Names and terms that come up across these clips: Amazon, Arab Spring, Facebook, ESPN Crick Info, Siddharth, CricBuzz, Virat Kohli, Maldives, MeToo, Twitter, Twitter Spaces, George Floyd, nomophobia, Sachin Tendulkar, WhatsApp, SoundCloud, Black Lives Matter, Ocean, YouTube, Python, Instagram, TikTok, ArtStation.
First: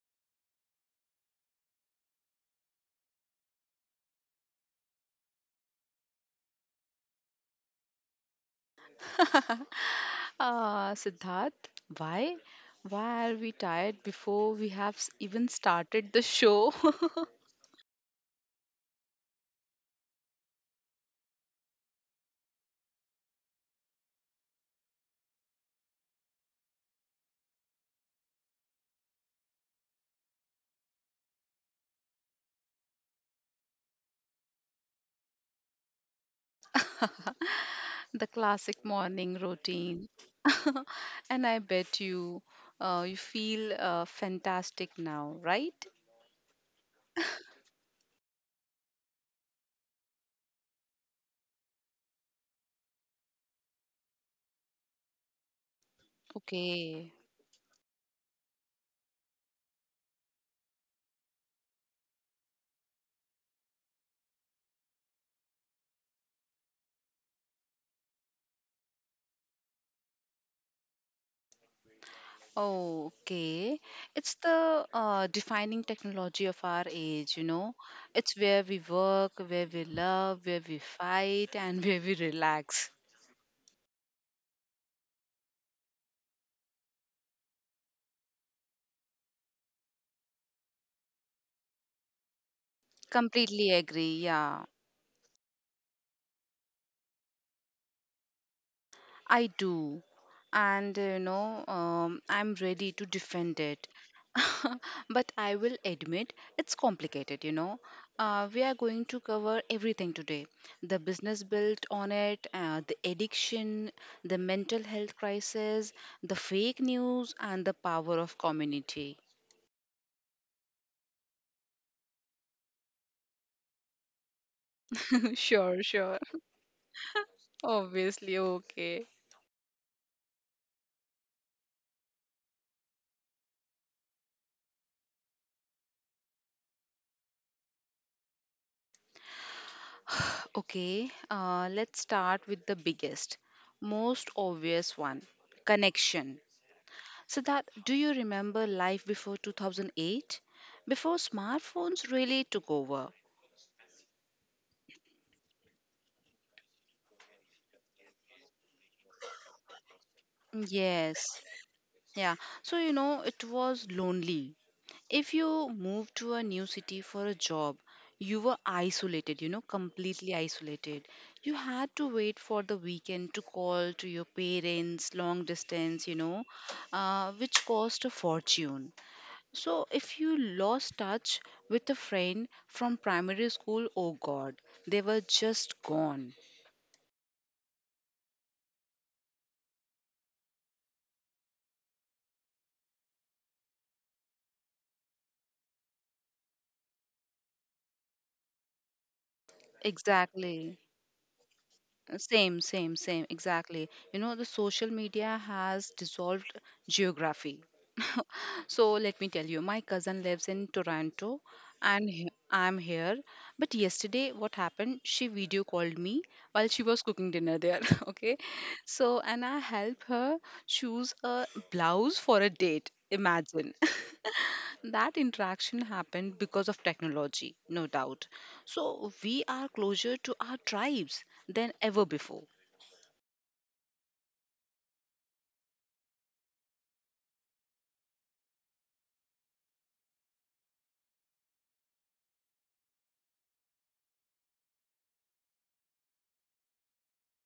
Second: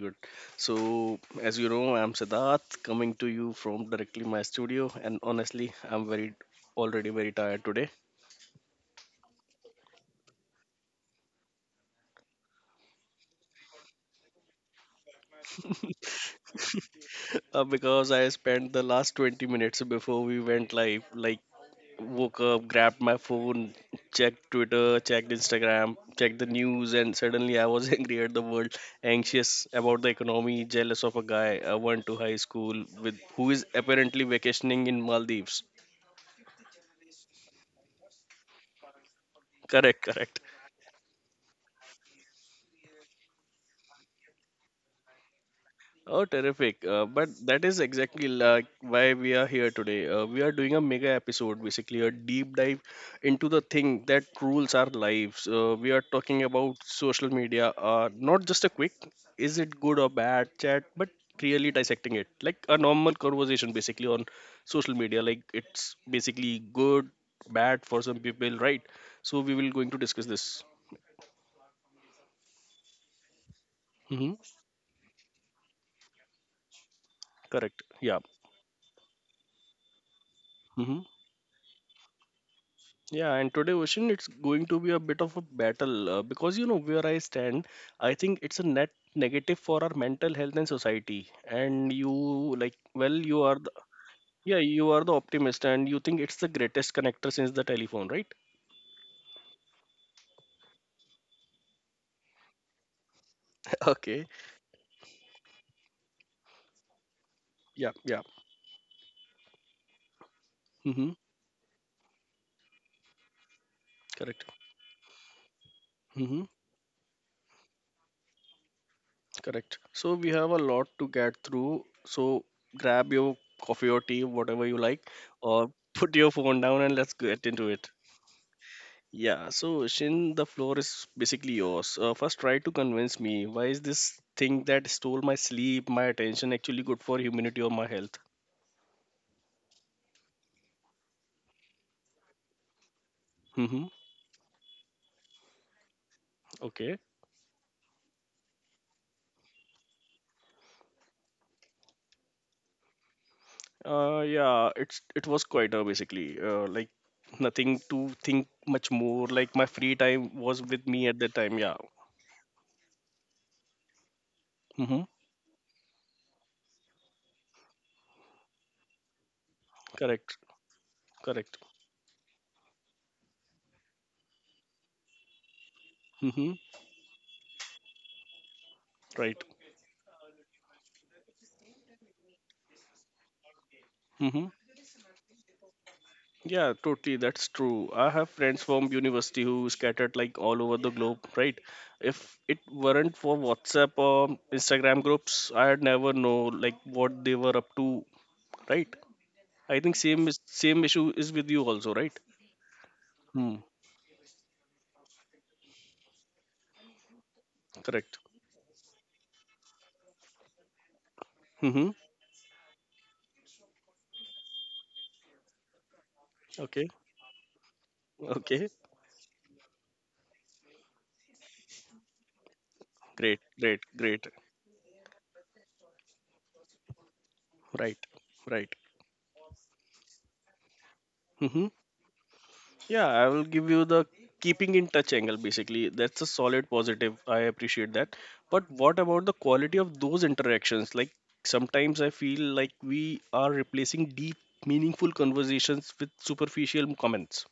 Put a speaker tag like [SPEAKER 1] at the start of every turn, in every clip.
[SPEAKER 1] good. So as you know, I'm Siddharth coming to you from directly my studio, and honestly, I'm very already very tired today.
[SPEAKER 2] Siddharth, why? why are we tired before we have even started the show?
[SPEAKER 1] Because I spent the last 20 minutes before we went live, like, woke up, grabbed my phone, checked Twitter, checked Instagram, checked the news, and suddenly I was angry at the world, anxious about the economy, jealous of a guy I went to high school with who is apparently vacationing in Maldives.
[SPEAKER 2] the classic morning
[SPEAKER 1] Correct,
[SPEAKER 2] routine.
[SPEAKER 1] correct.
[SPEAKER 2] and I bet you, you feel fantastic now, right?
[SPEAKER 1] Oh, terrific. But that is exactly like why we are here today. We are doing a mega episode, basically a deep dive into the thing that rules our lives. We are talking about
[SPEAKER 2] Okay.
[SPEAKER 1] social media, not just a quick, is it good or bad chat, but really dissecting it. Like a normal conversation, basically, on social media. Like, it's basically good, bad for some people, right? So we will going to discuss this.
[SPEAKER 2] Oh, okay.
[SPEAKER 1] Hmm.
[SPEAKER 2] It's the defining technology of our age, you know.
[SPEAKER 1] Correct. Yeah.
[SPEAKER 2] It's where we work, where we love, where we
[SPEAKER 1] Mm-hmm.
[SPEAKER 2] fight, and where we relax.
[SPEAKER 1] Yeah, and today, Ocean, it's going to be a bit of a battle because you know where I stand. I think it's a net negative for our mental health and society. And you, like, well, you are the
[SPEAKER 2] Completely agree,
[SPEAKER 1] yeah,
[SPEAKER 2] yeah.
[SPEAKER 1] you are the optimist, and you think it's the greatest connector since the telephone, right?
[SPEAKER 2] I do. And, I'm ready to defend it.
[SPEAKER 1] Okay.
[SPEAKER 2] but I will admit it's complicated, you know.
[SPEAKER 1] Yeah, yeah.
[SPEAKER 2] We are going to cover everything today, the
[SPEAKER 1] Mm-hmm.
[SPEAKER 2] business built on it, the addiction, the
[SPEAKER 1] Correct.
[SPEAKER 2] mental health crisis,
[SPEAKER 1] Mm-hmm.
[SPEAKER 2] the fake news, and the power of community.
[SPEAKER 1] Correct. So we have a lot to get through. So grab your coffee or tea, whatever you like, or
[SPEAKER 2] Sure,
[SPEAKER 1] put
[SPEAKER 2] sure.
[SPEAKER 1] your phone down and let's get into it.
[SPEAKER 2] Obviously, okay.
[SPEAKER 1] Yeah, so Shin, the floor is basically yours. First, try to convince me why is this thing that stole my sleep, my attention, actually good for humanity or my health?
[SPEAKER 2] Okay, let's start with the biggest,
[SPEAKER 1] Mm-hmm.
[SPEAKER 2] most obvious one, connection.
[SPEAKER 1] Okay.
[SPEAKER 2] So that do you remember life before 2008? Before smartphones really took over?
[SPEAKER 1] Yeah, it's it was quieter basically. Like, nothing to think much more. Like, my free time was with me at that
[SPEAKER 2] Yes.
[SPEAKER 1] time. Yeah.
[SPEAKER 2] Yeah. So, you know, it was lonely.
[SPEAKER 1] Mm-hmm.
[SPEAKER 2] If you moved to a new city for a job, you were isolated, you know,
[SPEAKER 1] Correct.
[SPEAKER 2] completely isolated.
[SPEAKER 1] Correct.
[SPEAKER 2] You had to wait for the weekend to call to your parents, long distance, you know,
[SPEAKER 1] Mm-hmm.
[SPEAKER 2] which cost a fortune.
[SPEAKER 1] Right.
[SPEAKER 2] So, if you lost touch with a friend from primary school, oh
[SPEAKER 1] Mm-hmm.
[SPEAKER 2] God, they were just gone.
[SPEAKER 1] Yeah, totally. That's true. I have friends from university who scattered like all over the globe, right? If it weren't for WhatsApp or Instagram groups, I would never know like what they were up to, right? I think same is
[SPEAKER 2] Exactly.
[SPEAKER 1] same issue is with you also, right?
[SPEAKER 2] Same,
[SPEAKER 1] Hmm.
[SPEAKER 2] exactly. You know, the social media has dissolved geography.
[SPEAKER 1] Correct.
[SPEAKER 2] So let me tell you, my cousin lives in Toronto
[SPEAKER 1] Mm-hmm.
[SPEAKER 2] and I'm here. But yesterday, what happened? She video called me while
[SPEAKER 1] Okay.
[SPEAKER 2] she was cooking dinner there. Okay.
[SPEAKER 1] Okay.
[SPEAKER 2] So, and I help her choose a blouse for a date.
[SPEAKER 1] Great.
[SPEAKER 2] Imagine.
[SPEAKER 1] Great. Great.
[SPEAKER 2] That interaction happened because of technology, no
[SPEAKER 1] Right.
[SPEAKER 2] doubt.
[SPEAKER 1] Right.
[SPEAKER 2] So we are closer to our tribes
[SPEAKER 1] Mm-hmm.
[SPEAKER 2] than ever before.
[SPEAKER 1] Yeah, I will give you the keeping in touch angle basically. That's a solid positive. I appreciate that. But what about the quality of those interactions? Like, sometimes I feel like we are replacing deep, meaningful conversations with superficial comments.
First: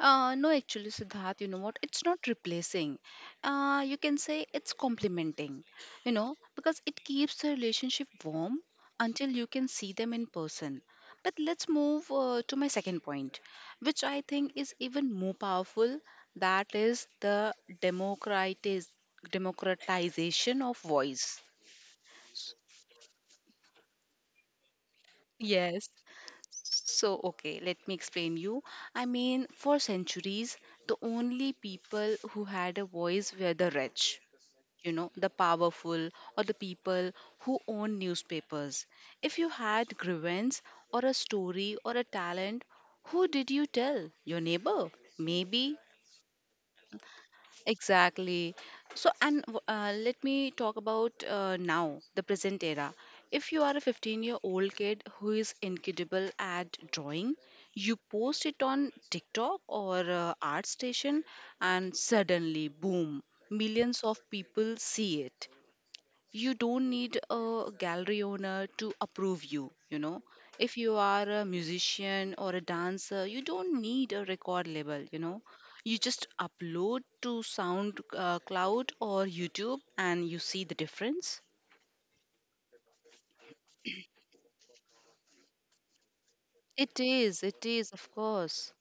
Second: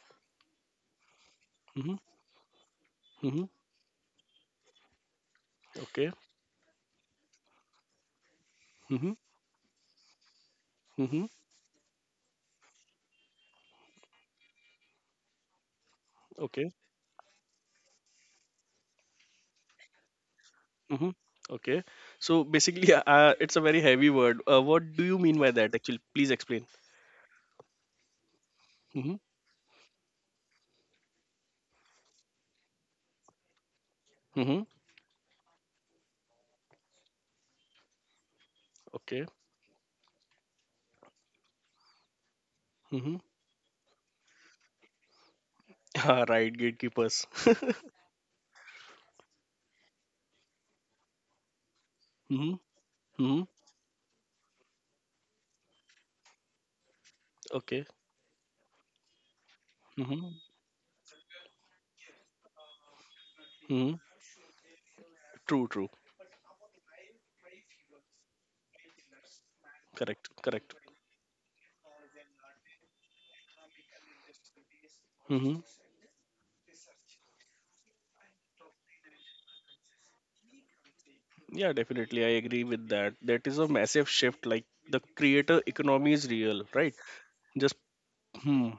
[SPEAKER 2] No, actually, Siddharth, you know what?
[SPEAKER 1] Mm-hmm.
[SPEAKER 2] It's not replacing.
[SPEAKER 1] Mm-hmm.
[SPEAKER 2] You can say it's complementing, you
[SPEAKER 1] Okay.
[SPEAKER 2] know, because it keeps the relationship warm
[SPEAKER 1] Mm-hmm.
[SPEAKER 2] until you can see them in person.
[SPEAKER 1] Mm-hmm.
[SPEAKER 2] But let's move to my second point, which I think is even more powerful.
[SPEAKER 1] Okay.
[SPEAKER 2] That is the democratiz- democratization of
[SPEAKER 1] Mm-hmm.
[SPEAKER 2] voice.
[SPEAKER 1] Okay. So basically, it's a very heavy word. What do you mean by that
[SPEAKER 2] Yes.
[SPEAKER 1] actually? Please explain.
[SPEAKER 2] So, okay, let me explain you. I
[SPEAKER 1] Mm-hmm.
[SPEAKER 2] mean, for centuries, the only people who had a voice were the rich,
[SPEAKER 1] Mm-hmm.
[SPEAKER 2] you know, the powerful, or the people who owned newspapers.
[SPEAKER 1] Okay.
[SPEAKER 2] If you had grievance, or a story, or a talent,
[SPEAKER 1] Mm-hmm.
[SPEAKER 2] who did you tell? Your neighbor? Maybe.
[SPEAKER 1] Right, gatekeepers.
[SPEAKER 2] Exactly. So let me talk about now, the
[SPEAKER 1] Mm-hmm.
[SPEAKER 2] present era.
[SPEAKER 1] Mm-hmm.
[SPEAKER 2] If you are a 15-year-old year old kid who is incredible at drawing,
[SPEAKER 1] Okay.
[SPEAKER 2] you post it on TikTok or
[SPEAKER 1] Mm-hmm.
[SPEAKER 2] ArtStation, and suddenly, boom,
[SPEAKER 1] Hmm.
[SPEAKER 2] millions of people see it.
[SPEAKER 1] True, true.
[SPEAKER 2] You don't need a gallery owner to approve you, you know.
[SPEAKER 1] Correct,
[SPEAKER 2] If
[SPEAKER 1] correct.
[SPEAKER 2] you are a musician or a dancer, you don't need a record label, you know.
[SPEAKER 1] Mm-hmm.
[SPEAKER 2] You just upload to sound cloud or YouTube and you see the difference.
[SPEAKER 1] Yeah, definitely. I agree with that. That is a massive shift. Like, the creator economy is real, right?
[SPEAKER 2] it is it
[SPEAKER 1] Just
[SPEAKER 2] is of
[SPEAKER 1] hmm.
[SPEAKER 2] course.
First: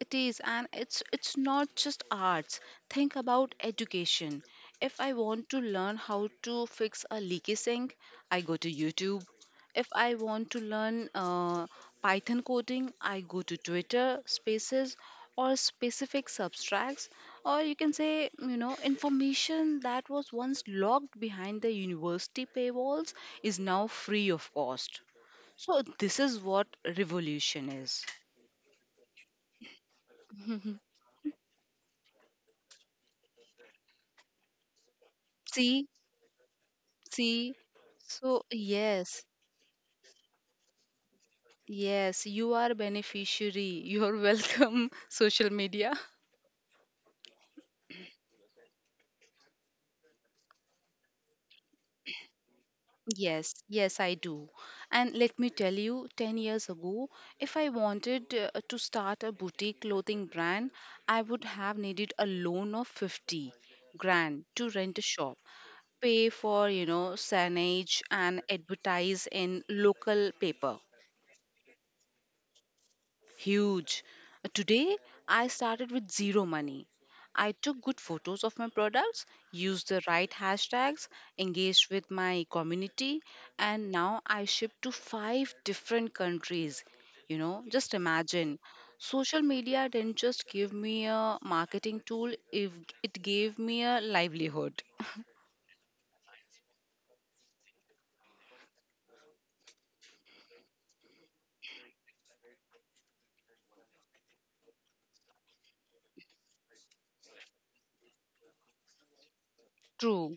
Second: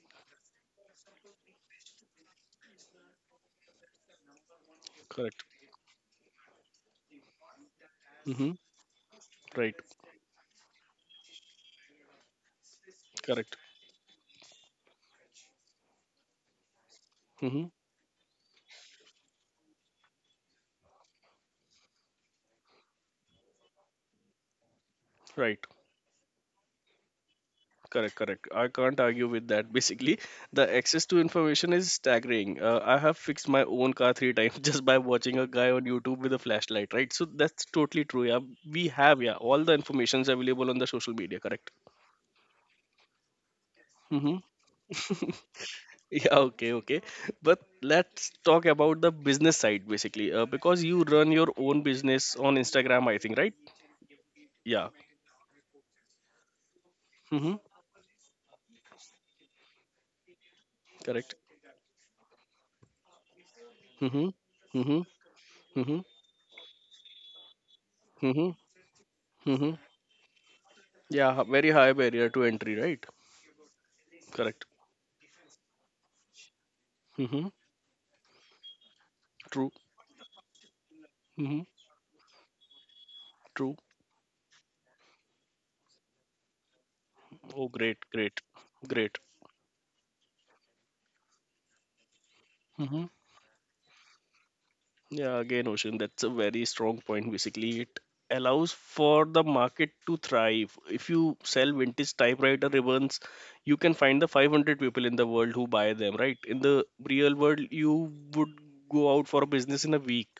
[SPEAKER 2] It is, and it's not just arts. Think about education. If I
[SPEAKER 1] Correct.
[SPEAKER 2] want to learn how to fix a leaky sink, I
[SPEAKER 1] Mm-hmm.
[SPEAKER 2] go to YouTube.
[SPEAKER 1] Right.
[SPEAKER 2] If I want to learn Python coding, I go
[SPEAKER 1] Correct.
[SPEAKER 2] to Twitter Spaces or specific substracts, or
[SPEAKER 1] Mm-hmm.
[SPEAKER 2] you can say, you know, information that was once locked behind the university paywalls is now free of cost.
[SPEAKER 1] Right.
[SPEAKER 2] So this is what revolution is.
[SPEAKER 1] Correct. Correct. I can't argue with that. Basically, the access to information is staggering. I have fixed my own car three times just by watching a guy on
[SPEAKER 2] See,
[SPEAKER 1] YouTube with a flashlight. Right. So
[SPEAKER 2] See,
[SPEAKER 1] that's totally true. Yeah,
[SPEAKER 2] so
[SPEAKER 1] we have
[SPEAKER 2] yes,
[SPEAKER 1] yeah all the informations available on the social media. Correct.
[SPEAKER 2] yes, you are beneficiary. You're
[SPEAKER 1] Mm-hmm.
[SPEAKER 2] welcome, social media.
[SPEAKER 1] Yeah, okay, okay. But let's talk about the business side basically, because you run your own business on Instagram, I think, right?
[SPEAKER 2] Yes, yes, I do.
[SPEAKER 1] Yeah.
[SPEAKER 2] And let me tell you, 10 years ago,
[SPEAKER 1] Mm-hmm.
[SPEAKER 2] if I wanted to start a boutique clothing brand, I
[SPEAKER 1] Correct.
[SPEAKER 2] would have needed a loan of 50
[SPEAKER 1] Mm-hmm.
[SPEAKER 2] grand to rent
[SPEAKER 1] Mm-hmm.
[SPEAKER 2] a shop,
[SPEAKER 1] Mm-hmm.
[SPEAKER 2] pay for, you know, signage and
[SPEAKER 1] Mm-hmm.
[SPEAKER 2] advertise in
[SPEAKER 1] Mm-hmm.
[SPEAKER 2] local paper.
[SPEAKER 1] Yeah, very high barrier to entry, right?
[SPEAKER 2] Huge.
[SPEAKER 1] Correct.
[SPEAKER 2] Today, I started with zero money.
[SPEAKER 1] Mm-hmm.
[SPEAKER 2] I took good photos of my products,
[SPEAKER 1] True.
[SPEAKER 2] used the right hashtags,
[SPEAKER 1] Mm-hmm.
[SPEAKER 2] engaged with my community,
[SPEAKER 1] True.
[SPEAKER 2] and now I ship to five different countries. You
[SPEAKER 1] Oh,
[SPEAKER 2] know,
[SPEAKER 1] great,
[SPEAKER 2] just
[SPEAKER 1] great,
[SPEAKER 2] imagine.
[SPEAKER 1] great.
[SPEAKER 2] Social media didn't just give me a marketing tool, if
[SPEAKER 1] Mm-hmm.
[SPEAKER 2] it gave me a livelihood.
[SPEAKER 1] Yeah, again, Ocean, that's a very strong point. Basically, it allows for the market to thrive. If you sell vintage typewriter ribbons, you can find the 500 people in the world who buy them, right? In the real world, you would go out for a business in a week.
[SPEAKER 2] True,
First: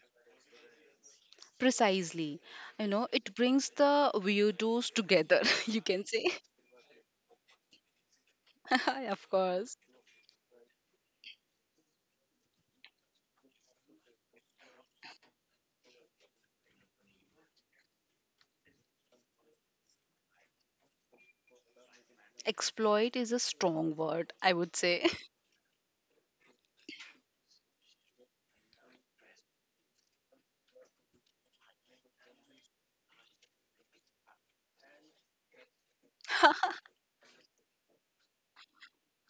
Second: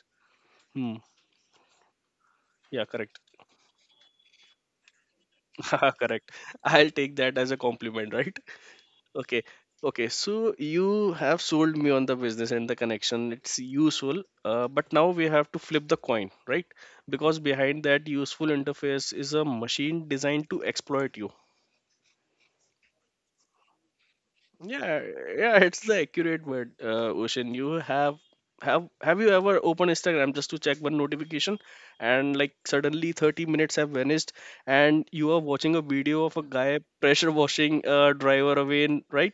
[SPEAKER 1] Hmm.
[SPEAKER 2] precisely.
[SPEAKER 1] Yeah,
[SPEAKER 2] You know,
[SPEAKER 1] correct.
[SPEAKER 2] it brings the weirdos together, you can say.
[SPEAKER 1] Correct. I'll take that as a compliment, right?
[SPEAKER 2] of
[SPEAKER 1] Okay.
[SPEAKER 2] course.
[SPEAKER 1] Okay. So you have sold me on the business and the connection. It's useful. But now we have to flip the coin, right? Because behind that useful interface is a machine designed to exploit you.
[SPEAKER 2] Exploit is a strong word, I would
[SPEAKER 1] Yeah.
[SPEAKER 2] say.
[SPEAKER 1] Yeah. It's the accurate word, Ocean. You have. Have you ever opened Instagram just to check one notification and like suddenly 30 minutes have vanished and you are watching a video of a guy pressure washing a driver away, right?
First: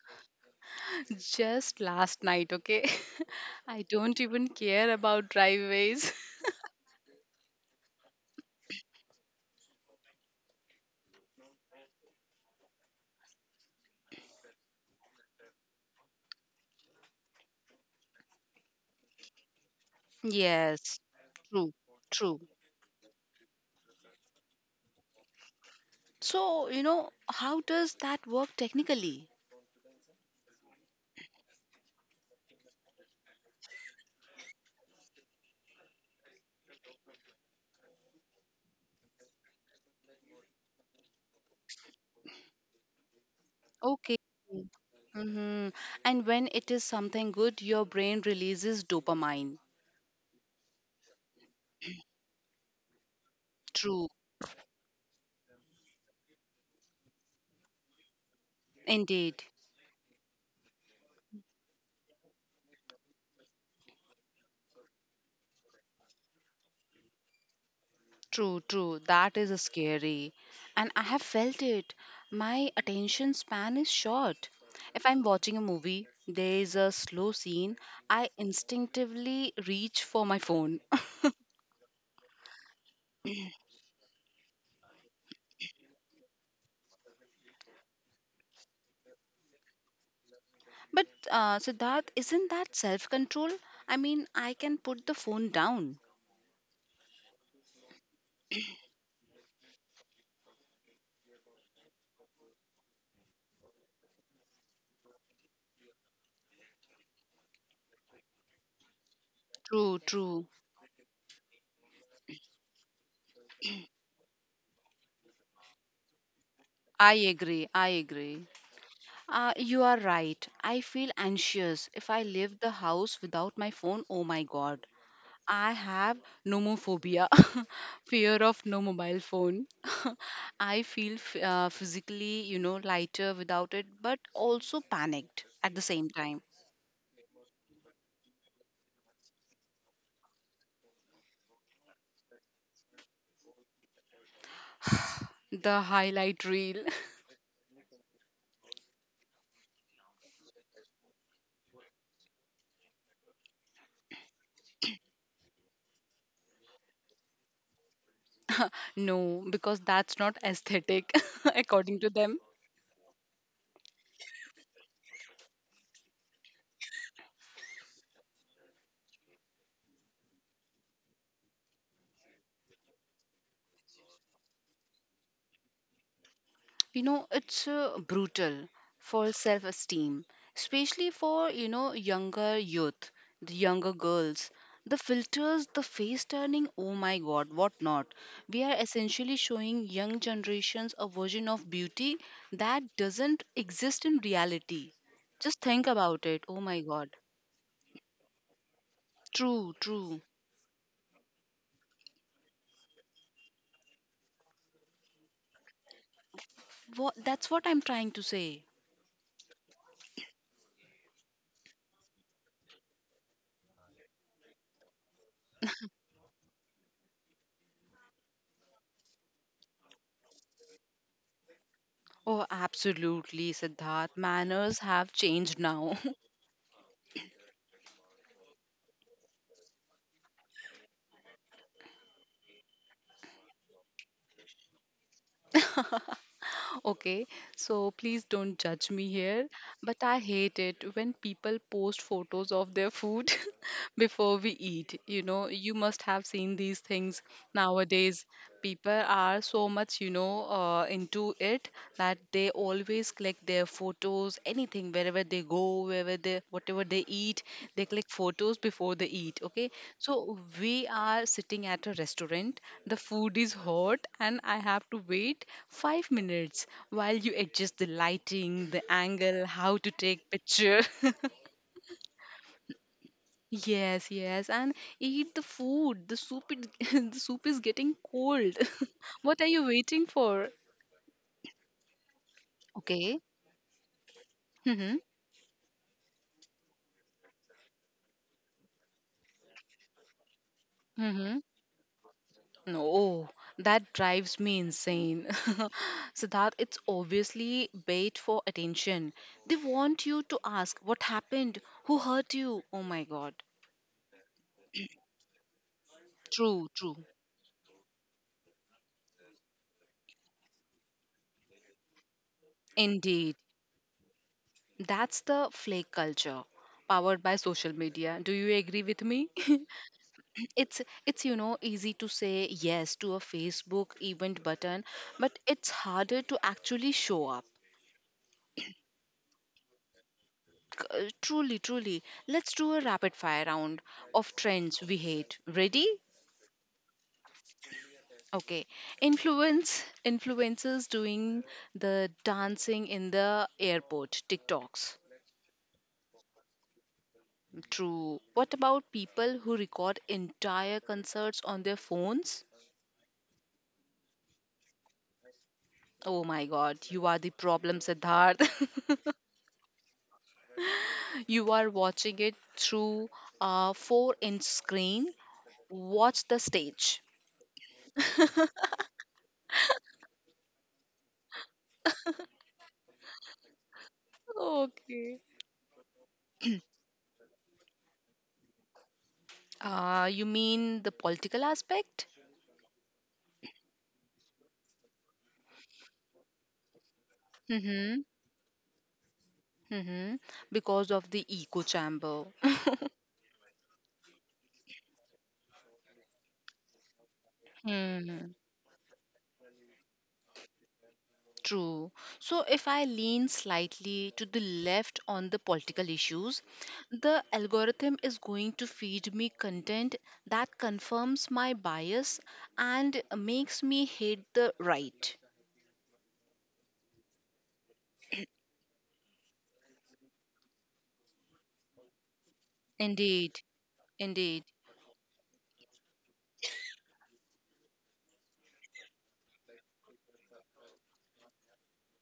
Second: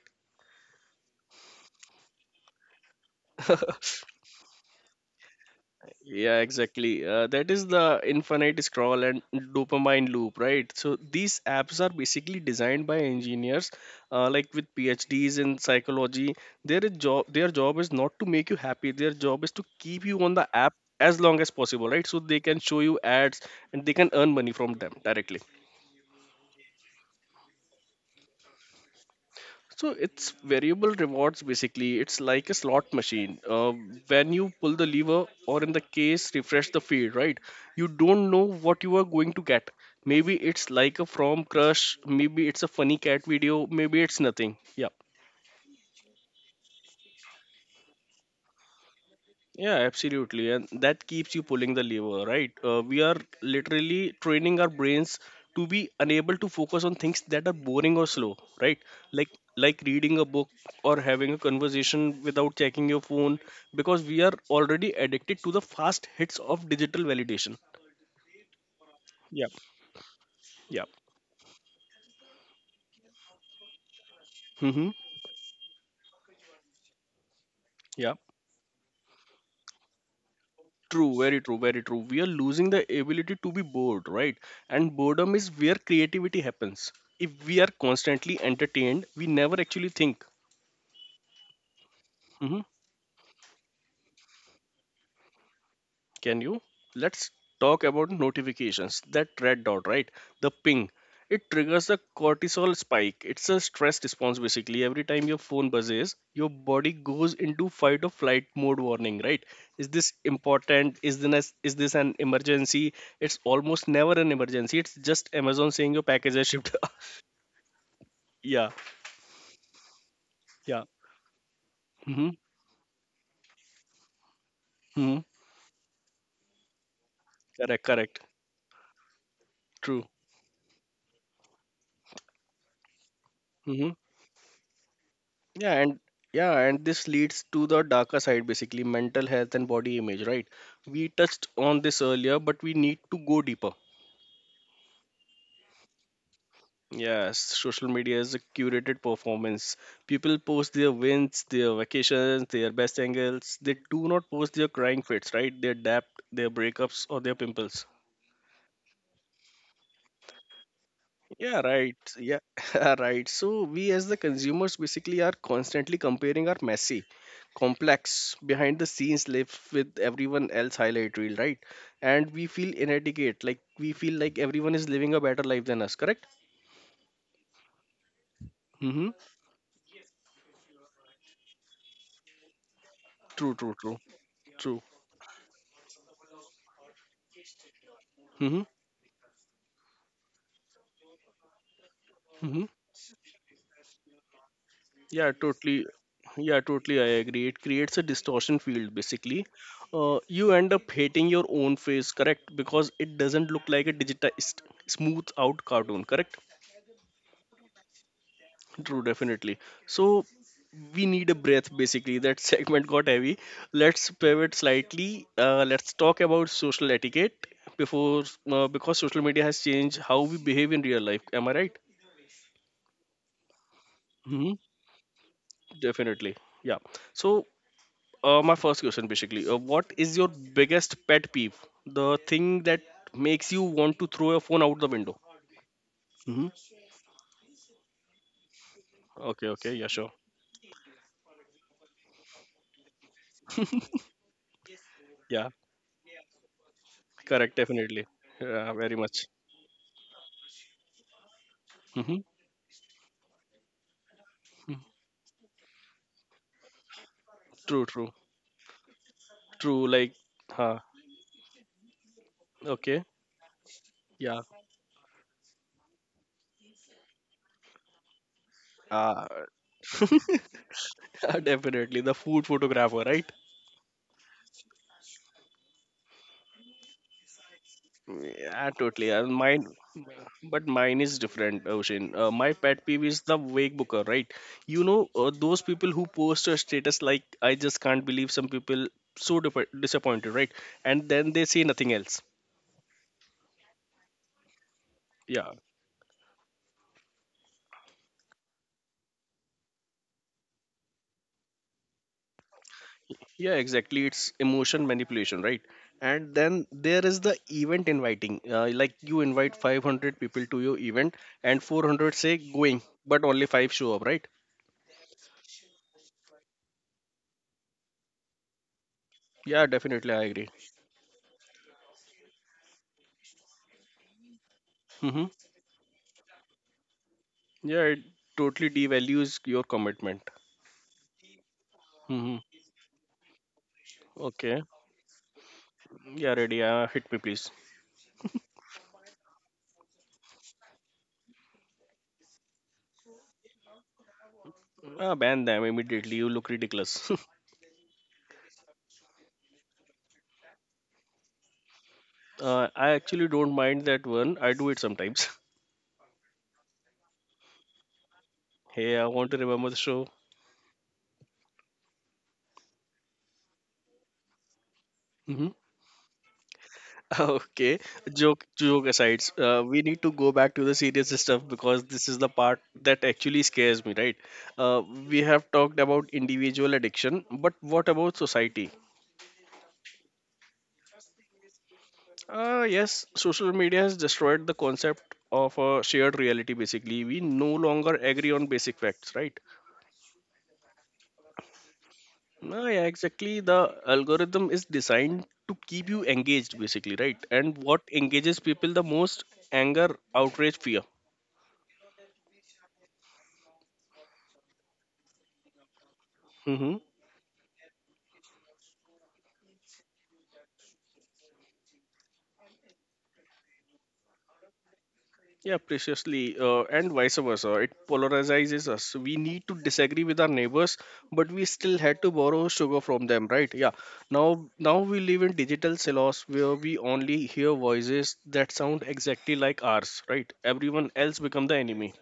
[SPEAKER 2] Just last night, okay? I don't even care about driveways.
[SPEAKER 1] Yeah, exactly. That is the infinite scroll and dopamine loop, right? So these apps are basically designed by engineers, like with PhDs in psychology. Their job is not to make you happy. Their job is to keep you on the app
[SPEAKER 2] Yes,
[SPEAKER 1] as long as
[SPEAKER 2] true,
[SPEAKER 1] possible, right? So they
[SPEAKER 2] true.
[SPEAKER 1] can show you ads and they can earn money from them directly.
[SPEAKER 2] So, you know, how does that work technically?
[SPEAKER 1] So it's variable rewards basically. It's like a slot machine. When you pull the lever, or in the case, refresh the feed, right? You don't know what you are going to get. Maybe it's like a from crush. Maybe it's a funny cat video. Maybe
[SPEAKER 2] Okay.
[SPEAKER 1] it's nothing. Yeah.
[SPEAKER 2] Mm-hmm. And when it is something good, your brain releases dopamine.
[SPEAKER 1] Yeah, absolutely. And that keeps you pulling the lever, right? We are
[SPEAKER 2] True,
[SPEAKER 1] literally training our brains to be unable to focus on things that are boring or slow, right? Like
[SPEAKER 2] indeed.
[SPEAKER 1] like reading a book or having a conversation without checking your phone, because we are already addicted to the fast hits of digital validation.
[SPEAKER 2] True, true. That
[SPEAKER 1] Yeah.
[SPEAKER 2] is scary.
[SPEAKER 1] Yeah.
[SPEAKER 2] And I have felt it. My attention span is short.
[SPEAKER 1] Mm-hmm.
[SPEAKER 2] If I'm watching a movie, there is a slow scene,
[SPEAKER 1] Yeah.
[SPEAKER 2] I instinctively reach for my phone.
[SPEAKER 1] True, very true, very true. We are losing the ability to be bored, right? And boredom is where creativity happens. If we are constantly entertained, we never actually think.
[SPEAKER 2] But Siddharth, isn't
[SPEAKER 1] Hmm.
[SPEAKER 2] that self control? I mean, I can put the phone down.
[SPEAKER 1] Can you? Let's talk about notifications. That red dot, right? The ping. It triggers the cortisol spike. It's a stress response basically. Every time your phone buzzes, your body goes into fight or flight mode warning, right? Is
[SPEAKER 2] True,
[SPEAKER 1] this
[SPEAKER 2] true.
[SPEAKER 1] important? Is this an emergency? It's almost never an emergency. It's just Amazon saying your package has shipped.
[SPEAKER 2] I agree. I agree.
[SPEAKER 1] Yeah,
[SPEAKER 2] You are right. I
[SPEAKER 1] yeah.
[SPEAKER 2] feel anxious if I
[SPEAKER 1] Mm-hmm.
[SPEAKER 2] leave the house without my phone. Oh my God.
[SPEAKER 1] Hmm.
[SPEAKER 2] I have nomophobia,
[SPEAKER 1] Correct, correct.
[SPEAKER 2] fear of no mobile phone.
[SPEAKER 1] True.
[SPEAKER 2] I feel physically, you know, lighter without it,
[SPEAKER 1] Mm-hmm.
[SPEAKER 2] but also panicked at the
[SPEAKER 1] Yeah,
[SPEAKER 2] same
[SPEAKER 1] and
[SPEAKER 2] time.
[SPEAKER 1] this leads to the darker side, basically mental health and body image, right? We touched on this earlier, but we need to go deeper.
[SPEAKER 2] The highlight reel.
[SPEAKER 1] Yes, social media is a curated performance. People post their wins, their vacations, their best angles. They do not post their crying fits, right? Their depth, their breakups, or their pimples.
[SPEAKER 2] No, because that's not aesthetic
[SPEAKER 1] Yeah,
[SPEAKER 2] according
[SPEAKER 1] right.
[SPEAKER 2] to them.
[SPEAKER 1] Yeah, right. So we as the consumers basically are constantly comparing our messy, complex, behind the scenes life with everyone else highlight reel, right? And we feel inadequate, like we feel like everyone is living a better life than us, correct?
[SPEAKER 2] You know, it's brutal
[SPEAKER 1] Mm-hmm.
[SPEAKER 2] for self esteem, especially for, you know, younger youth, the
[SPEAKER 1] True, true,
[SPEAKER 2] younger
[SPEAKER 1] true,
[SPEAKER 2] girls,
[SPEAKER 1] true.
[SPEAKER 2] the filters, the face turning, oh my god, what not. We
[SPEAKER 1] Mm-hmm.
[SPEAKER 2] are essentially showing young generations a version of beauty
[SPEAKER 1] Mm-hmm.
[SPEAKER 2] that doesn't exist in reality.
[SPEAKER 1] Yeah,
[SPEAKER 2] Just think
[SPEAKER 1] totally.
[SPEAKER 2] about it, oh
[SPEAKER 1] Yeah,
[SPEAKER 2] my
[SPEAKER 1] totally.
[SPEAKER 2] god.
[SPEAKER 1] I agree. It creates a distortion field basically.
[SPEAKER 2] True, true.
[SPEAKER 1] You end up hating your own face, correct? Because it doesn't look like a digitized, smooth out cartoon, correct?
[SPEAKER 2] What, that's what I'm trying to say.
[SPEAKER 1] True, definitely. So we need a breath basically. That segment got heavy. Let's pivot slightly. Let's talk about social etiquette before because social media has changed how we behave in real life. Am I right?
[SPEAKER 2] Oh, absolutely, Siddharth.
[SPEAKER 1] Hmm.
[SPEAKER 2] Manners have changed now.
[SPEAKER 1] Definitely. Yeah. So my first question basically, what is your biggest pet peeve? The thing that makes you want to throw your phone out the window. Hmm.
[SPEAKER 2] Okay, so please don't judge me here,
[SPEAKER 1] Okay. Okay. Yeah.
[SPEAKER 2] but
[SPEAKER 1] Sure.
[SPEAKER 2] I hate it when people post photos of their food before we eat. You know,
[SPEAKER 1] Yeah.
[SPEAKER 2] you must have seen these things
[SPEAKER 1] Correct. Definitely.
[SPEAKER 2] nowadays.
[SPEAKER 1] Yeah. Very
[SPEAKER 2] People
[SPEAKER 1] much.
[SPEAKER 2] are so much, you know, into it that
[SPEAKER 1] Hmm.
[SPEAKER 2] they always click their food photos, anything, wherever they go, whatever they eat, they
[SPEAKER 1] True.
[SPEAKER 2] click
[SPEAKER 1] True.
[SPEAKER 2] photos before they eat. Okay.
[SPEAKER 1] True, like,
[SPEAKER 2] So we
[SPEAKER 1] huh.
[SPEAKER 2] are sitting at a restaurant. The
[SPEAKER 1] Okay.
[SPEAKER 2] food is hot and
[SPEAKER 1] Yeah.
[SPEAKER 2] I have to wait 5 minutes while you adjust the lighting, the
[SPEAKER 1] Uh,
[SPEAKER 2] angle, how to take picture.
[SPEAKER 1] Definitely. The food photographer, right?
[SPEAKER 2] Yes, yes, and eat the food. The soup is getting cold.
[SPEAKER 1] Yeah, totally.
[SPEAKER 2] What are you waiting for?
[SPEAKER 1] But mine is different, Ocean. My pet peeve
[SPEAKER 2] Okay.
[SPEAKER 1] is the wake booker, right? You
[SPEAKER 2] Mm-hmm.
[SPEAKER 1] know, those people who post a status like, I just can't believe some people so disappointed, right? And
[SPEAKER 2] Mm-hmm.
[SPEAKER 1] then they say nothing else.
[SPEAKER 2] No, that drives me insane.
[SPEAKER 1] Yeah.
[SPEAKER 2] Siddharth, it's obviously bait for attention. They want you to ask what happened, who hurt you. Oh my god.
[SPEAKER 1] Yeah, exactly. It's emotion manipulation, right? And
[SPEAKER 2] True,
[SPEAKER 1] then
[SPEAKER 2] true.
[SPEAKER 1] there is the event inviting. Like, you invite 500 people to your event, and 400 say going, but
[SPEAKER 2] Indeed.
[SPEAKER 1] only five show up, right?
[SPEAKER 2] That's the flake culture powered by social media. Do you agree with me?
[SPEAKER 1] Yeah, definitely, I agree.
[SPEAKER 2] It's you know, easy to say yes to a Facebook event button,
[SPEAKER 1] Mm-hmm.
[SPEAKER 2] but it's harder to actually show up.
[SPEAKER 1] Yeah, it totally devalues your commitment.
[SPEAKER 2] Truly, truly. Let's
[SPEAKER 1] Mm-hmm.
[SPEAKER 2] do a rapid fire round of
[SPEAKER 1] Okay.
[SPEAKER 2] trends we hate. Ready?
[SPEAKER 1] Yeah, ready. Hit me, please.
[SPEAKER 2] Okay. Influencers doing the dancing in the airport TikToks.
[SPEAKER 1] Ban them immediately. You look ridiculous.
[SPEAKER 2] True. What about people who record entire concerts on their phones?
[SPEAKER 1] I actually don't mind that one. I do it sometimes.
[SPEAKER 2] Oh my god, you are the problem, Siddharth.
[SPEAKER 1] Hey, I want to remember the show.
[SPEAKER 2] you are watching it through a 4-inch inch screen.
[SPEAKER 1] Mm-hmm.
[SPEAKER 2] Watch the stage.
[SPEAKER 1] Okay, joke aside, we need to go back to the serious stuff because this is the part that actually scares me, right? Uh,
[SPEAKER 2] Okay.
[SPEAKER 1] we have talked about individual addiction, but what about society?
[SPEAKER 2] You mean the political aspect?
[SPEAKER 1] Yes, social media has destroyed the concept of a shared reality. Basically, we no longer
[SPEAKER 2] Mm-hmm.
[SPEAKER 1] agree on basic facts, right?
[SPEAKER 2] Mm-hmm. Because of the echo chamber.
[SPEAKER 1] No, yeah, exactly. The algorithm is designed to keep you engaged, basically, right? And what
[SPEAKER 2] Hmm.
[SPEAKER 1] engages people the most? Anger, outrage, fear.
[SPEAKER 2] True. So if I lean slightly to the left on the political issues,
[SPEAKER 1] Mm-hmm.
[SPEAKER 2] the algorithm is going to feed me content that confirms my bias and makes me hate the right.
[SPEAKER 1] Yeah, preciously, and vice versa. It polarizes us. We need to disagree with our neighbors, but we still had to borrow sugar from them,
[SPEAKER 2] Indeed,
[SPEAKER 1] right? Yeah.
[SPEAKER 2] indeed,
[SPEAKER 1] Now we live in digital silos where we only hear voices that sound exactly like ours, right? Everyone else become the enemy.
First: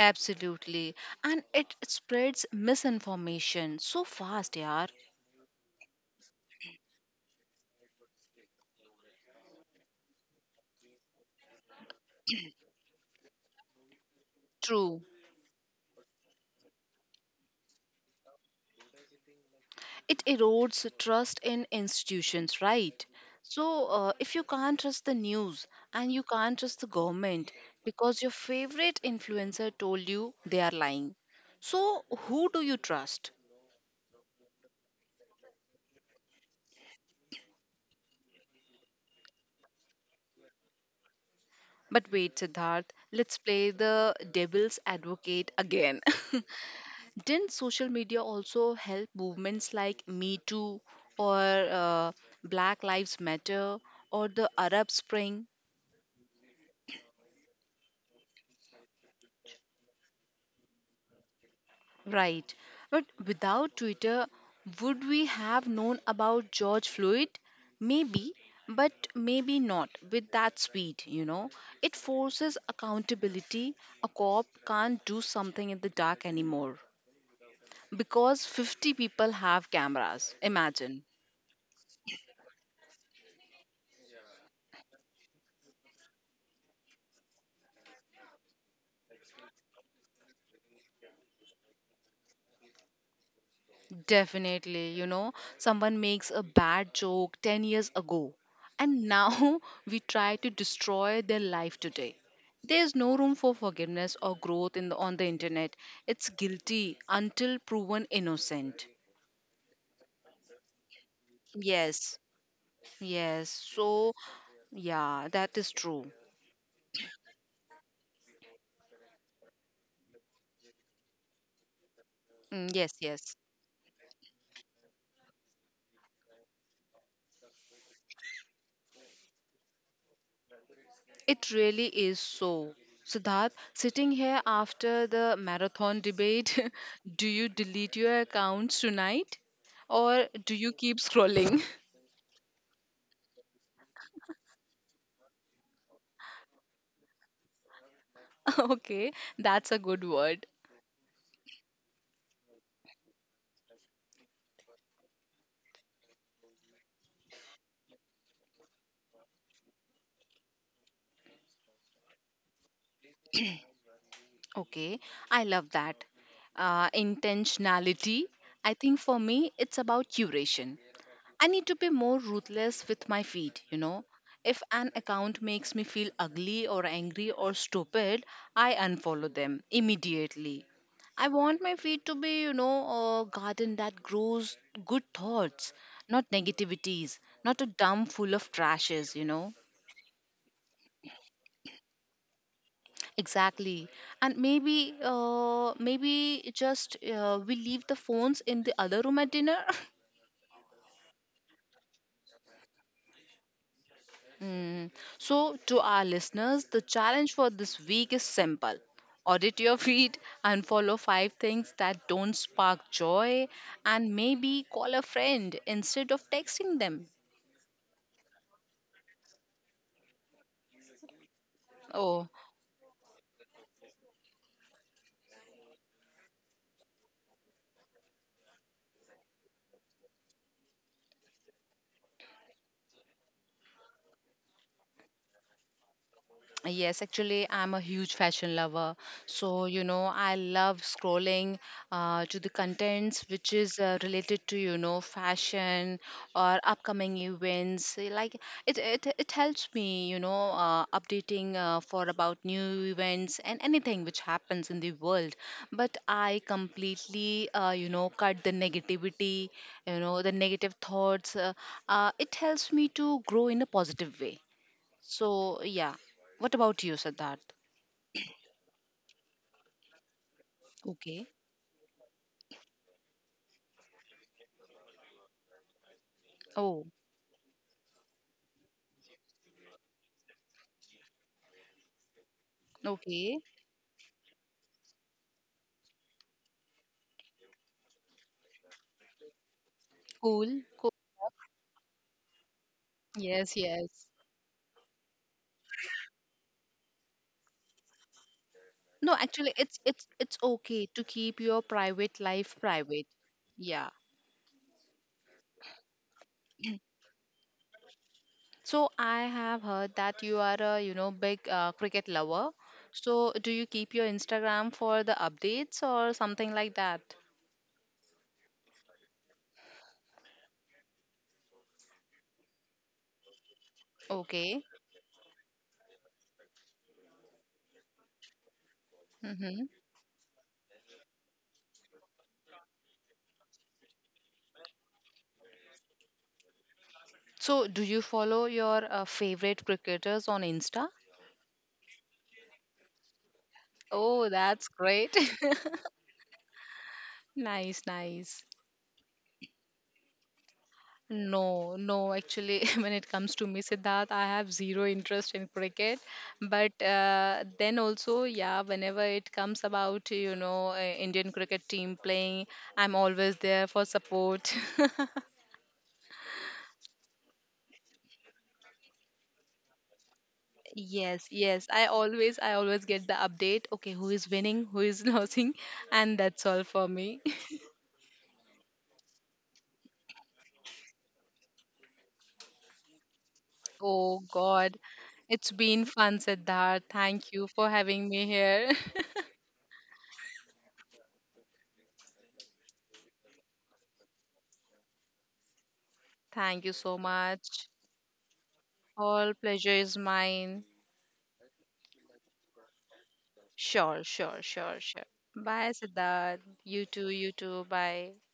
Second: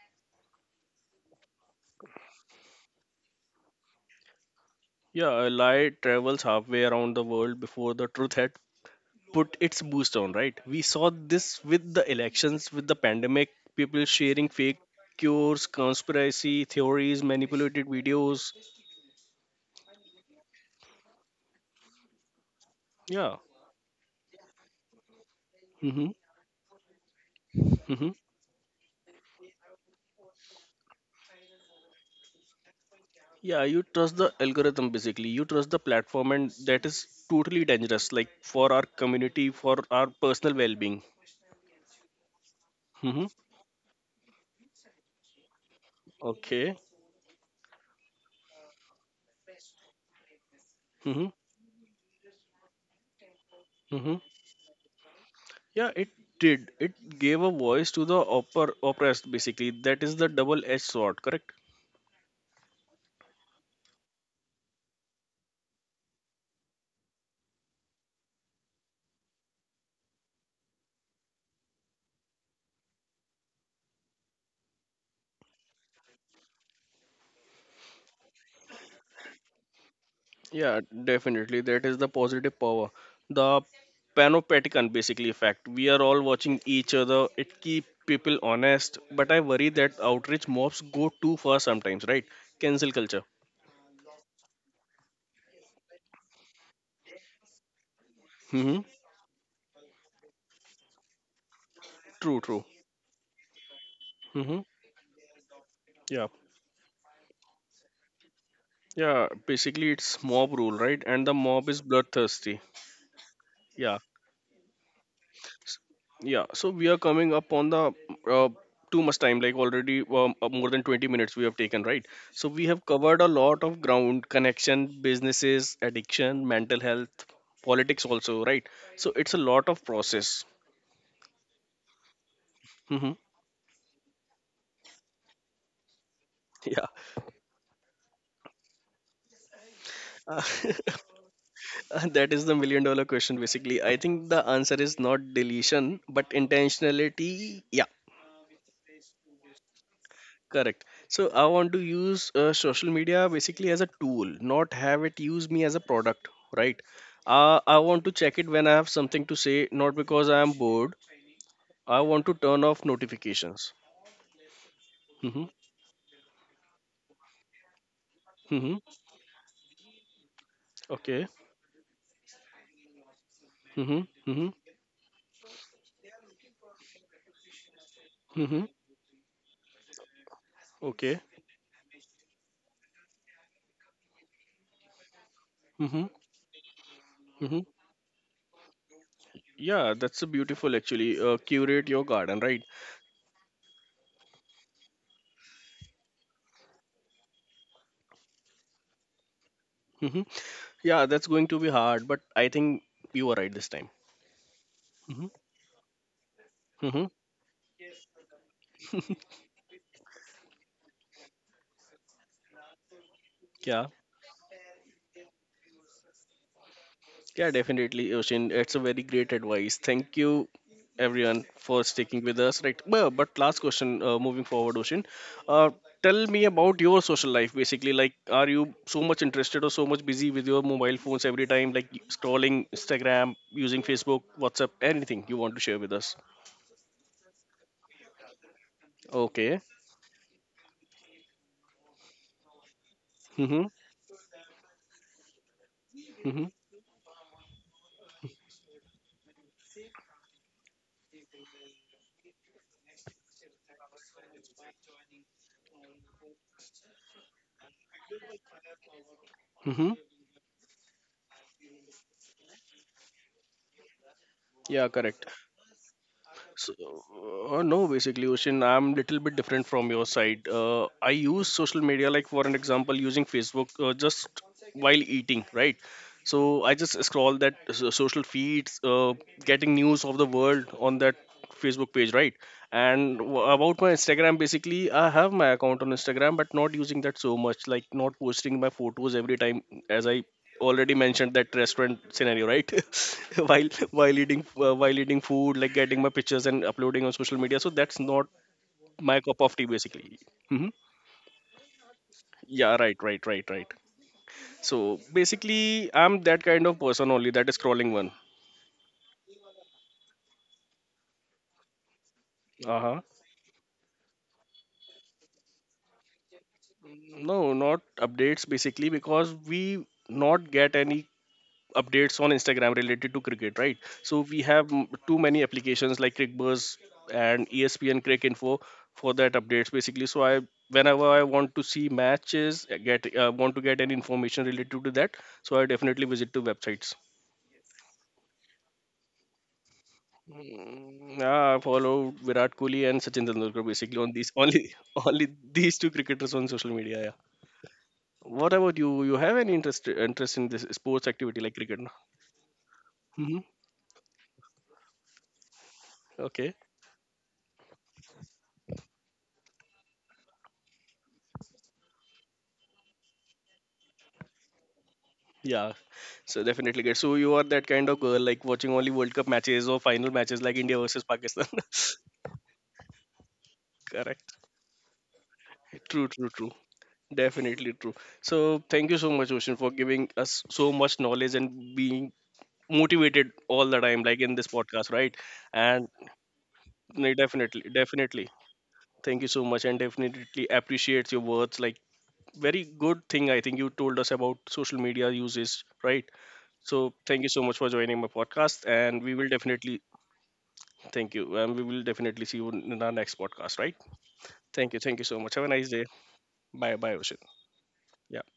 [SPEAKER 2] absolutely. And it spreads misinformation so fast, yeah.
[SPEAKER 1] Yeah, a lie travels halfway around the world before the truth had put its boost on, right? We saw this with the elections, with the pandemic, people sharing fake
[SPEAKER 2] True.
[SPEAKER 1] cures, conspiracy theories, manipulated videos.
[SPEAKER 2] It erodes trust in institutions, right?
[SPEAKER 1] Yeah.
[SPEAKER 2] So if you can't trust the news and
[SPEAKER 1] hmm
[SPEAKER 2] you can't trust the government
[SPEAKER 1] hmm
[SPEAKER 2] because your favorite influencer told you they are lying, so who do you trust?
[SPEAKER 1] Yeah, you trust the algorithm basically. You trust the platform, and that is totally dangerous, like for our community, for our personal well being.
[SPEAKER 2] But wait, Siddharth,
[SPEAKER 1] hmm
[SPEAKER 2] let's play the devil's advocate again.
[SPEAKER 1] Okay.
[SPEAKER 2] didn't social media also help movements like Me Too
[SPEAKER 1] hmm
[SPEAKER 2] or uh, Black Lives Matter
[SPEAKER 1] hmm
[SPEAKER 2] or the Arab Spring?
[SPEAKER 1] Yeah, it did. It gave a voice to the oppressed, basically. That is the double edged sword, correct?
[SPEAKER 2] Right. But without Twitter, would we have known about George Floyd? Maybe, but maybe not with that speed, you know. It forces accountability. A cop can't do something in the dark anymore because 50 people have cameras.
[SPEAKER 1] Yeah,
[SPEAKER 2] Imagine.
[SPEAKER 1] definitely. That is the positive power. The panopticon basically effect. We are all watching each other. It keep people honest, but I worry that outreach mobs go too far sometimes, right? Cancel culture.
[SPEAKER 2] Definitely, you know, someone makes a bad joke 10 years ago,
[SPEAKER 1] Mm-hmm.
[SPEAKER 2] and now we try to destroy their life today.
[SPEAKER 1] True, true.
[SPEAKER 2] There's no room for forgiveness or
[SPEAKER 1] Mm-hmm.
[SPEAKER 2] growth in on the internet. It's
[SPEAKER 1] Yeah.
[SPEAKER 2] guilty until proven innocent.
[SPEAKER 1] Yeah, basically it's mob rule, right? And the mob is
[SPEAKER 2] Yes,
[SPEAKER 1] bloodthirsty.
[SPEAKER 2] yes.
[SPEAKER 1] Yeah.
[SPEAKER 2] So, yeah, that is true.
[SPEAKER 1] Yeah, so we are coming up on the uh, too much time, like already more than 20 minutes we have taken, right? So
[SPEAKER 2] Mm,
[SPEAKER 1] we have
[SPEAKER 2] yes,
[SPEAKER 1] covered a
[SPEAKER 2] yes.
[SPEAKER 1] lot of ground connection, businesses, addiction, mental health, politics, also, right? So it's a lot of process.
[SPEAKER 2] It really is so.
[SPEAKER 1] hmm
[SPEAKER 2] Siddharth, sitting here after the marathon debate,
[SPEAKER 1] Yeah,
[SPEAKER 2] do you delete your accounts tonight or
[SPEAKER 1] Uh,
[SPEAKER 2] do you keep scrolling?
[SPEAKER 1] that is the million dollar question, basically. I think the answer is not deletion, but intentionality. Yeah.
[SPEAKER 2] okay, that's a good word.
[SPEAKER 1] Correct. So I want to use social media basically as a tool, not have it use me as a product, right? I want to check it when I have something to say, not because I am bored. I want to turn off notifications.
[SPEAKER 2] Okay, I
[SPEAKER 1] Mm-hmm.
[SPEAKER 2] love that. Intentionality. I
[SPEAKER 1] Mm-hmm.
[SPEAKER 2] think for me, it's about curation.
[SPEAKER 1] Okay.
[SPEAKER 2] I need to be more ruthless with my feed, you know.
[SPEAKER 1] Mm-hmm. Mm-hmm.
[SPEAKER 2] If an account makes me feel ugly or angry or stupid,
[SPEAKER 1] Mm-hmm.
[SPEAKER 2] I unfollow them immediately.
[SPEAKER 1] Okay.
[SPEAKER 2] I want my feed to be, you know, a garden that grows good thoughts,
[SPEAKER 1] Mm-hmm.
[SPEAKER 2] not negativities, not
[SPEAKER 1] Mm-hmm.
[SPEAKER 2] a dump full of trashes, you know.
[SPEAKER 1] Yeah, that's a beautiful actually. Curate your garden, right?
[SPEAKER 2] Exactly. And maybe, maybe just we leave the phones in the other room at dinner.
[SPEAKER 1] Mm-hmm. Yeah, that's going to be hard, but I think you are right this time.
[SPEAKER 2] Mm.
[SPEAKER 1] Mm-hmm.
[SPEAKER 2] So, to our listeners, the
[SPEAKER 1] Mm-hmm.
[SPEAKER 2] challenge for this week is simple, audit your feed and follow five things that don't spark joy,
[SPEAKER 1] Yeah.
[SPEAKER 2] and maybe call a friend instead of texting them.
[SPEAKER 1] Yeah, definitely, Yoshin. It's a very great advice. Thank you, everyone, for
[SPEAKER 2] Oh,
[SPEAKER 1] sticking with us. Right. But last question, moving forward, Yoshin. Uh, Tell me about your social life, basically. Like, are you so much interested or so much busy with your mobile phones every time, like scrolling Instagram, using Facebook, WhatsApp, anything you want to share with us?
[SPEAKER 2] yes, actually, I'm a huge fashion lover. So,
[SPEAKER 1] Okay.
[SPEAKER 2] you know, I love scrolling to the contents which
[SPEAKER 1] Mm-hmm.
[SPEAKER 2] is related to, you know, fashion
[SPEAKER 1] Mm-hmm.
[SPEAKER 2] or upcoming events. Eh, like it helps me, you know, updating for about new events and anything which happens in the world. But I completely, you know, cut the negativity,
[SPEAKER 1] Mm-hmm.
[SPEAKER 2] you know, the negative thoughts. It helps me to grow in a positive way.
[SPEAKER 1] Yeah, correct.
[SPEAKER 2] So, yeah. What
[SPEAKER 1] So,
[SPEAKER 2] about you, Siddharth?
[SPEAKER 1] no, basically, Ocean, I'm little bit different from your side. I
[SPEAKER 2] Okay.
[SPEAKER 1] use social media, like for an example, using Facebook, just while eating, right? So I
[SPEAKER 2] Oh,
[SPEAKER 1] just scroll that social feeds, getting news of the world on that Facebook page, right? And
[SPEAKER 2] okay.
[SPEAKER 1] about my Instagram, basically I have my account on Instagram but not using that so much, like not posting my photos every time, as I
[SPEAKER 2] Cool. Cool.
[SPEAKER 1] already mentioned that restaurant scenario, right?
[SPEAKER 2] Yes,
[SPEAKER 1] while
[SPEAKER 2] yes.
[SPEAKER 1] while eating, while eating food, like getting my pictures and uploading on social media, so that's not
[SPEAKER 2] No,
[SPEAKER 1] my cup
[SPEAKER 2] actually,
[SPEAKER 1] of tea
[SPEAKER 2] it's
[SPEAKER 1] basically.
[SPEAKER 2] it's
[SPEAKER 1] hmm
[SPEAKER 2] okay to keep your private life
[SPEAKER 1] yeah, right
[SPEAKER 2] private.
[SPEAKER 1] right right right
[SPEAKER 2] Yeah.
[SPEAKER 1] So basically, I'm that kind of person only that is scrolling one.
[SPEAKER 2] So I have heard that you are a, you know, big cricket lover.
[SPEAKER 1] Uh huh.
[SPEAKER 2] So do you keep your Instagram for the updates or something like that?
[SPEAKER 1] No, not updates basically because we not get any updates on Instagram related to cricket, right? So we
[SPEAKER 2] Okay.
[SPEAKER 1] have too many applications like CricBuzz and ESPN Crick Info for that
[SPEAKER 2] Mm-hmm.
[SPEAKER 1] updates basically. So I whenever I want to see matches, get want to get any information related to that, so I definitely visit to websites.
[SPEAKER 2] So do you follow your favorite cricketers on Insta?
[SPEAKER 1] Mm, yeah, I follow Virat Kohli and Sachin Tendulkar basically on
[SPEAKER 2] Oh,
[SPEAKER 1] these
[SPEAKER 2] that's
[SPEAKER 1] only,
[SPEAKER 2] great.
[SPEAKER 1] only these two cricketers on social media. Yeah.
[SPEAKER 2] Nice, nice.
[SPEAKER 1] What about you? You have any interest in this sports activity like
[SPEAKER 2] No,
[SPEAKER 1] cricket?
[SPEAKER 2] no, actually, when it comes to
[SPEAKER 1] Mm-hmm.
[SPEAKER 2] me, Siddharth, I have zero interest in cricket.
[SPEAKER 1] Okay.
[SPEAKER 2] But then also, yeah, whenever it comes about, you know, Indian cricket team playing, I'm always there for support.
[SPEAKER 1] Yeah. So definitely good. So you are that kind of girl like watching only World Cup matches or final matches like India versus
[SPEAKER 2] Yes,
[SPEAKER 1] Pakistan.
[SPEAKER 2] yes, I always get the update. Okay, who is
[SPEAKER 1] Correct.
[SPEAKER 2] winning, who is losing,
[SPEAKER 1] True.
[SPEAKER 2] and
[SPEAKER 1] True.
[SPEAKER 2] that's
[SPEAKER 1] True.
[SPEAKER 2] all for me.
[SPEAKER 1] Definitely true. So thank you so much, Ocean, for giving us so much knowledge and being motivated all the time,
[SPEAKER 2] Oh
[SPEAKER 1] like in this
[SPEAKER 2] God,
[SPEAKER 1] podcast, right?
[SPEAKER 2] it's been
[SPEAKER 1] And
[SPEAKER 2] fun, Siddharth.
[SPEAKER 1] no,
[SPEAKER 2] Thank you
[SPEAKER 1] definitely,
[SPEAKER 2] for having me
[SPEAKER 1] definitely.
[SPEAKER 2] here.
[SPEAKER 1] Thank you so much, and definitely appreciate your words. Like very good thing I think you told us about social media uses, right?
[SPEAKER 2] Thank you so
[SPEAKER 1] So thank you so much
[SPEAKER 2] much.
[SPEAKER 1] for joining my podcast, and we
[SPEAKER 2] All
[SPEAKER 1] will
[SPEAKER 2] pleasure
[SPEAKER 1] definitely
[SPEAKER 2] is mine.
[SPEAKER 1] thank you, and we will definitely see you in our next podcast, right?
[SPEAKER 2] Sure, sure, sure,
[SPEAKER 1] Thank you
[SPEAKER 2] sure.
[SPEAKER 1] so much. Have a nice
[SPEAKER 2] Bye,
[SPEAKER 1] day.
[SPEAKER 2] Siddharth.
[SPEAKER 1] Bye,
[SPEAKER 2] You
[SPEAKER 1] bye,
[SPEAKER 2] too,
[SPEAKER 1] Ocean.
[SPEAKER 2] you too. Bye.
[SPEAKER 1] Yeah.